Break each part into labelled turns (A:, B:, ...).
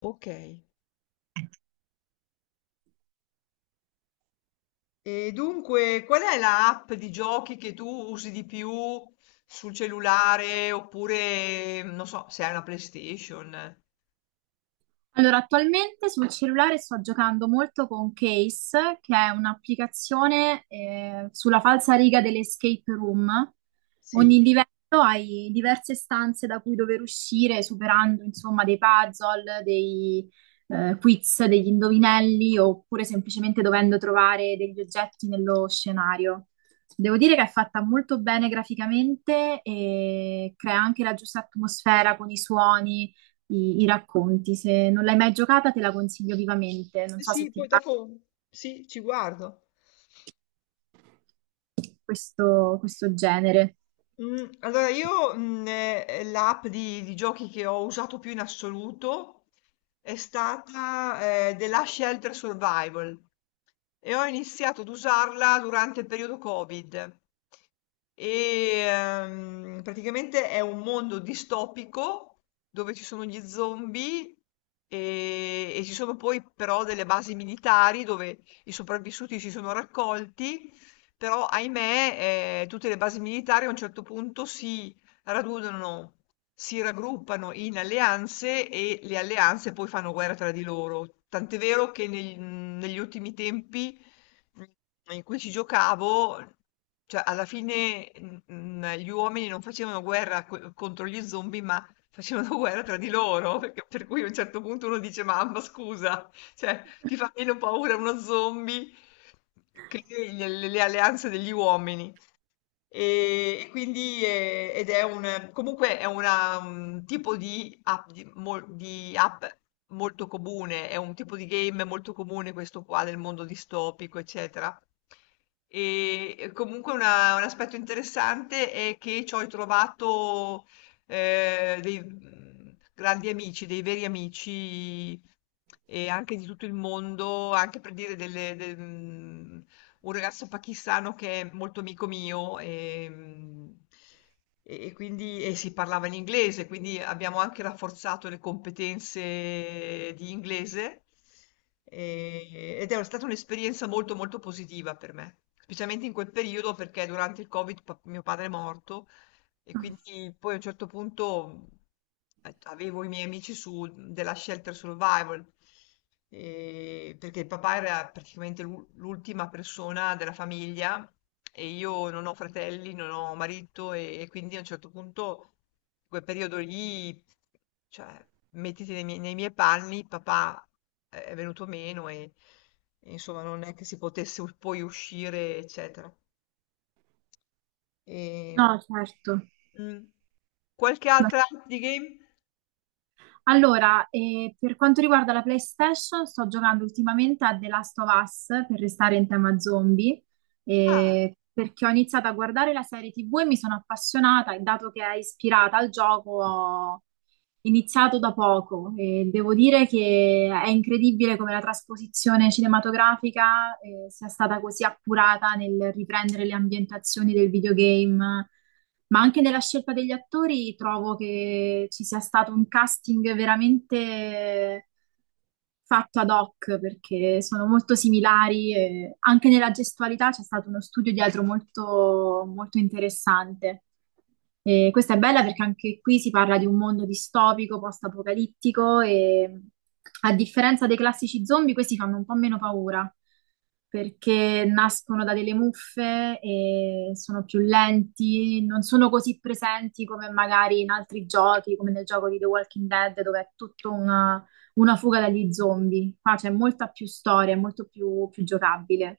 A: Ok. E dunque, qual è la app di giochi che tu usi di più sul cellulare oppure, non so, se hai una PlayStation?
B: Allora, attualmente sul cellulare sto giocando molto con Case, che è un'applicazione sulla falsariga delle escape room. Ogni
A: Sì.
B: livello hai diverse stanze da cui dover uscire, superando insomma dei puzzle, dei quiz, degli indovinelli, oppure semplicemente dovendo trovare degli oggetti nello scenario. Devo dire che è fatta molto bene graficamente e crea anche la giusta atmosfera con i suoni i racconti. Se non l'hai mai giocata, te la consiglio vivamente. Non
A: Eh
B: so se
A: Sì,
B: ti
A: poi
B: piace
A: dopo sì, ci guardo.
B: questo genere.
A: Allora, io l'app di giochi che ho usato più in assoluto è stata The Last Shelter Survival, e ho iniziato ad usarla durante il periodo Covid. E praticamente è un mondo distopico dove ci sono gli zombie e ci sono poi però delle basi militari dove i sopravvissuti si sono raccolti, però ahimè, tutte le basi militari a un certo punto si radunano, si raggruppano in alleanze e le alleanze poi fanno guerra tra di loro. Tant'è vero che negli ultimi tempi, mh, in cui ci giocavo, cioè alla fine, gli uomini non facevano guerra contro gli zombie, ma facevano guerra tra di loro, per cui a un certo punto uno dice, mamma, scusa. Cioè, ti fa meno paura uno zombie che le alleanze degli uomini. E quindi, ed è un comunque è un tipo di app, di app molto comune, è un tipo di game molto comune questo qua, del mondo distopico, eccetera. E comunque un aspetto interessante è che ci ho trovato dei grandi amici, dei veri amici, e anche di tutto il mondo. Anche per dire, un ragazzo pakistano che è molto amico mio, e quindi si parlava in inglese, quindi abbiamo anche rafforzato le competenze di inglese, ed è stata un'esperienza molto molto positiva per me, specialmente in quel periodo, perché durante il Covid mio padre è morto, e quindi poi a un certo punto avevo i miei amici su della Shelter Survival, perché il papà era praticamente l'ultima persona della famiglia, e io non ho fratelli, non ho marito, e quindi a un certo punto, in quel periodo lì, cioè, mettiti nei miei panni, papà è venuto meno e, insomma non è che si potesse poi uscire, eccetera. E
B: No, certo.
A: Mh. Qualche
B: No.
A: altra app di game?
B: Allora, per quanto riguarda la PlayStation, sto giocando ultimamente a The Last of Us per restare in tema zombie,
A: Ah,
B: perché ho iniziato a guardare la serie TV e mi sono appassionata e dato che è ispirata al gioco iniziato da poco. E devo dire che è incredibile come la trasposizione cinematografica, sia stata così appurata nel riprendere le ambientazioni del videogame, ma anche nella scelta degli attori trovo che ci sia stato un casting veramente fatto ad hoc, perché sono molto similari, e anche nella gestualità c'è stato uno studio dietro molto, molto interessante. E questa è bella perché
A: sì.
B: anche qui si parla di un mondo distopico, post-apocalittico, e a differenza dei classici zombie, questi fanno un po' meno paura perché nascono da delle muffe e sono più lenti, non sono così presenti come magari in altri giochi, come nel gioco di The Walking Dead, dove è tutto una fuga dagli zombie. Qua c'è molta più storia, è molto più, più giocabile.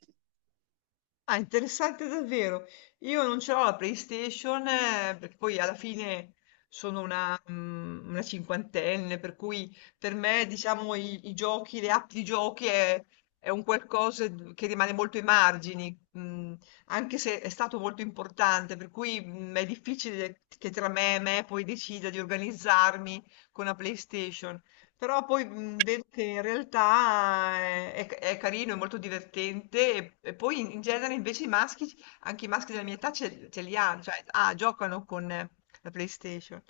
A: Ah, interessante davvero. Io non ce l'ho la PlayStation, perché poi alla fine sono una cinquantenne, per cui per me, diciamo, i giochi, le app di giochi è un qualcosa d che rimane molto ai margini, anche se è stato molto importante, per cui, è difficile che tra me e me poi decida di organizzarmi con la PlayStation. Però poi, vedo che in realtà, è carino, è molto divertente, e poi in genere invece i maschi, anche i maschi della mia età ce li hanno, cioè, ah, giocano con la PlayStation.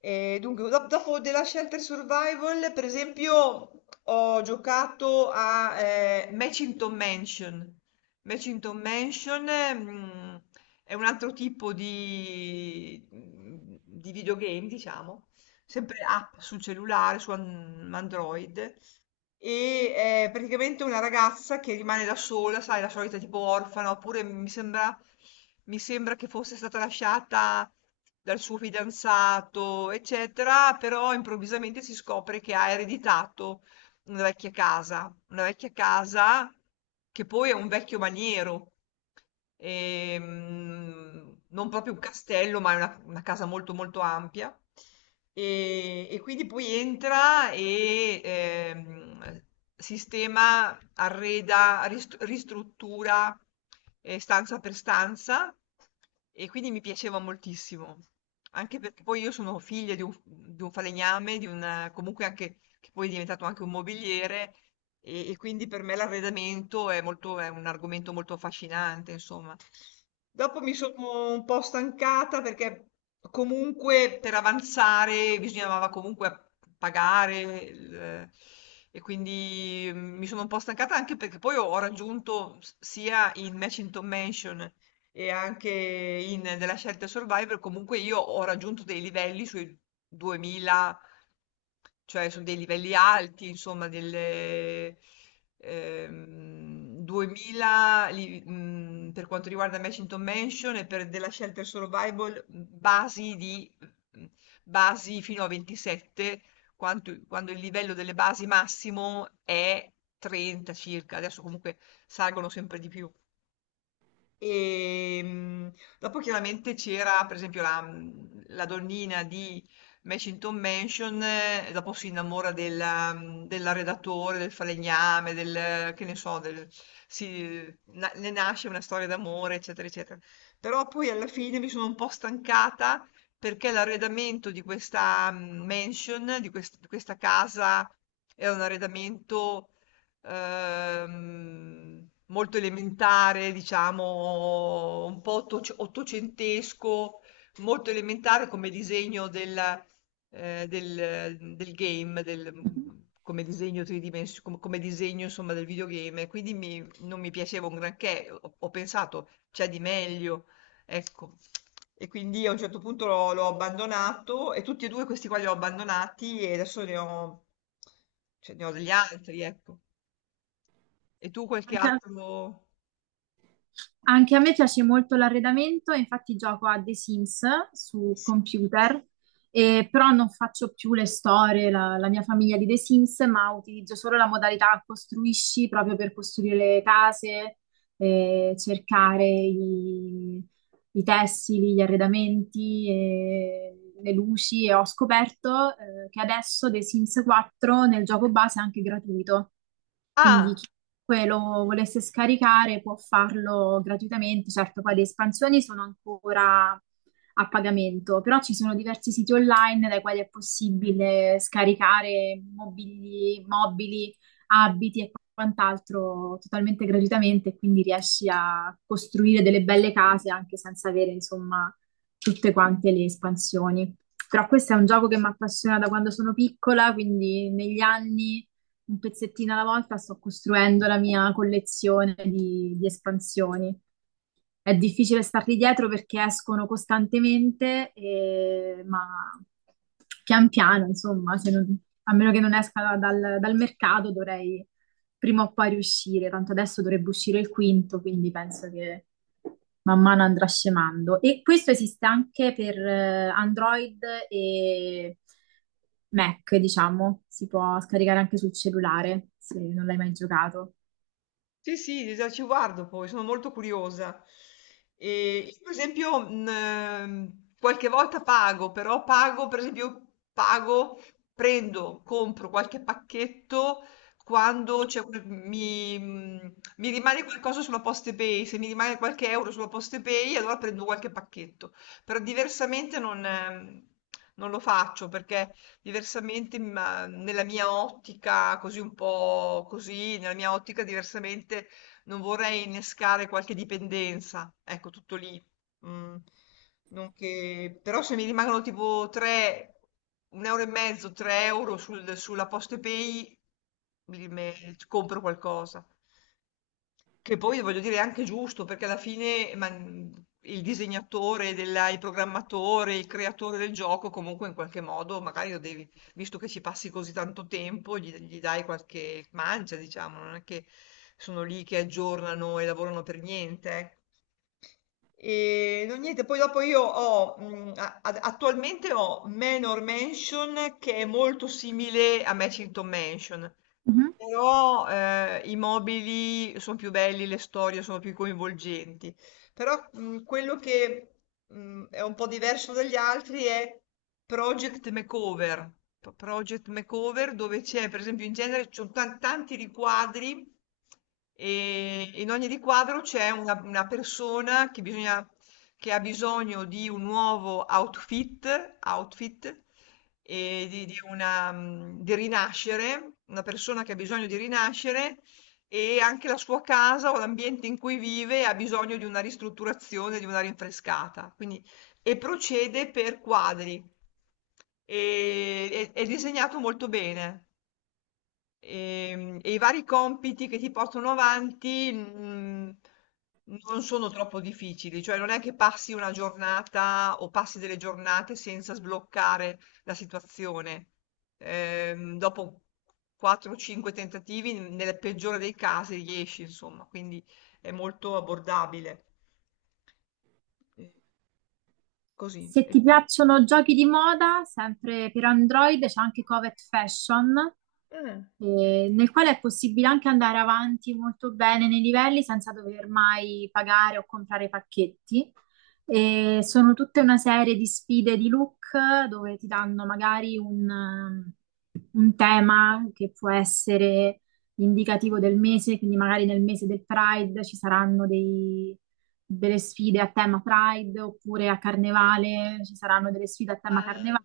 A: E dunque, dopo della Shelter Survival, per esempio, ho giocato a Matchington Mansion. Matchington Mansion, mm, è un altro tipo di videogame, diciamo, sempre app sul cellulare, su Android. E è praticamente una ragazza che rimane da sola, sai, la solita tipo orfana, oppure mi sembra che fosse stata lasciata dal suo fidanzato, eccetera, però improvvisamente si scopre che ha ereditato una vecchia casa che poi è un vecchio maniero, non proprio un castello, ma è una casa molto molto ampia. E quindi poi entra e, sistema, arreda, ristruttura, stanza per stanza, e quindi mi piaceva moltissimo. Anche perché poi io sono figlia di un, falegname, comunque anche che poi è diventato anche un mobiliere, e quindi per me l'arredamento, è un argomento molto affascinante, insomma. Dopo mi sono un po' stancata perché comunque per avanzare bisognava comunque pagare e quindi, mi sono un po' stancata, anche perché poi ho raggiunto sia in Matchington Mansion e anche in della scelta Survivor. Comunque io ho raggiunto dei livelli sui cioè, sono dei livelli alti, insomma, delle, 2000 per quanto riguarda Mansion Mansion, e per della Shelter Survival, basi di, mh, basi fino a 27, quando il livello delle basi massimo è 30 circa. Adesso comunque salgono sempre di più. E, dopo chiaramente c'era, per esempio, la donnina di Mashington Mansion, e dopo si innamora dell'arredatore, del falegname, del, che ne so, ne nasce una storia d'amore, eccetera, eccetera. Però poi alla fine mi sono un po' stancata perché l'arredamento di questa, mansion, di questa casa, era un arredamento, molto elementare, diciamo, un po' ottocentesco, molto elementare come disegno del game, come disegno tridimensionale, come disegno insomma del videogame, e quindi non mi piaceva un granché, ho pensato c'è di meglio, ecco. E quindi a un certo punto l'ho abbandonato, e tutti e due questi qua li ho abbandonati, e adesso ne ho, cioè, ne ho degli altri, ecco. E tu qualche
B: Anche a,
A: altro?
B: anche a me piace molto l'arredamento, infatti gioco a The Sims su
A: Sì.
B: computer, però non faccio più le storie, la mia famiglia di The Sims, ma utilizzo solo la modalità costruisci proprio per costruire le case, cercare i, i tessili, gli arredamenti, e le luci. E ho scoperto che adesso The Sims 4 nel gioco base è anche gratuito, quindi
A: Ah!
B: chiunque lo volesse scaricare può farlo gratuitamente. Certo poi le espansioni sono ancora a pagamento, però ci sono diversi siti online dai quali è possibile scaricare mobili, mobili, abiti e quant'altro totalmente gratuitamente, e quindi riesci a costruire delle belle case anche senza avere, insomma, tutte quante le espansioni. Però questo è un gioco che mi appassiona da quando sono piccola, quindi negli anni un pezzettino alla volta sto costruendo la mia collezione di espansioni. È difficile starli dietro perché escono costantemente, ma pian piano, insomma, se non- a meno che non esca dal, dal mercato, dovrei prima o poi riuscire, tanto adesso dovrebbe uscire il quinto, quindi penso che man mano andrà scemando. E questo esiste anche per Android e Mac, diciamo, si può scaricare anche sul cellulare se non l'hai mai giocato.
A: Sì, sì, già ci guardo poi, sono molto curiosa. Io per esempio, qualche volta pago, però pago, per esempio pago, prendo, compro qualche pacchetto quando c'è, mi rimane qualcosa sulla PostePay. Se mi rimane qualche euro sulla PostePay allora prendo qualche pacchetto, però diversamente non lo faccio, perché diversamente, ma nella mia ottica, così un po' così, nella mia ottica diversamente non vorrei innescare qualche dipendenza, ecco, tutto lì. Mm, non che- Però se mi rimangono tipo 3, un euro e mezzo, 3 euro sulla Postepay, mi- me- compro qualcosa. Che poi voglio dire è anche giusto, perché alla fine, il disegnatore, il programmatore, il creatore del gioco, comunque in qualche modo magari lo devi, visto che ci passi così tanto tempo, gli dai qualche mancia, diciamo, non è che sono lì che aggiornano e lavorano per niente. Ecco. E no, niente, poi dopo io ho, a- a- attualmente ho Manor Mansion, che è molto simile a Matchington Mansion.
B: Mhm.
A: Però, i mobili sono più belli, le storie sono più coinvolgenti. Però, quello che, è un po' diverso dagli altri è Project Makeover. Project Makeover, dove c'è, per esempio, in genere ci sono tanti riquadri e in ogni riquadro c'è una persona che ha bisogno di un nuovo outfit, e di rinascere, una persona che ha bisogno di rinascere e anche la sua casa o l'ambiente in cui vive ha bisogno di una ristrutturazione, di una rinfrescata. Quindi, e procede per quadri. E è disegnato molto bene. E i vari compiti che ti portano avanti, non sono troppo difficili, cioè non è che passi una giornata o passi delle giornate senza sbloccare la situazione. Dopo 4-5 tentativi, nel peggiore dei casi riesci, insomma, quindi è molto abbordabile. Eh, Così.
B: Se
A: E
B: ti
A: tu?
B: piacciono giochi di moda, sempre per Android c'è anche Covet Fashion,
A: Eh.
B: nel quale è possibile anche andare avanti molto bene nei livelli senza dover mai pagare o comprare pacchetti. E sono tutta una serie di sfide di look, dove ti danno magari un tema che può essere indicativo del mese. Quindi magari nel mese del Pride ci saranno dei delle sfide a tema Pride, oppure a Carnevale, ci saranno delle sfide a tema
A: Ah,
B: Carnevale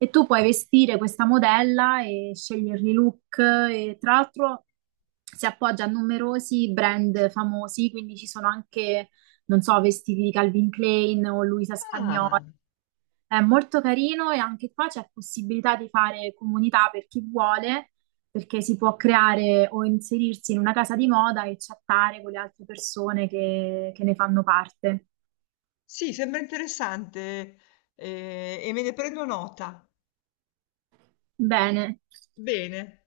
B: e tu puoi vestire questa modella e scegliergli i look. E tra l'altro si appoggia a numerosi brand famosi, quindi ci sono anche, non so, vestiti di Calvin Klein o Luisa Spagnola.
A: ah,
B: È molto carino, e anche qua c'è possibilità di fare comunità per chi vuole, perché si può creare o inserirsi in una casa di moda e chattare con le altre persone che ne fanno parte.
A: sì, sembra interessante, e me ne prendo nota.
B: Bene.
A: Bene.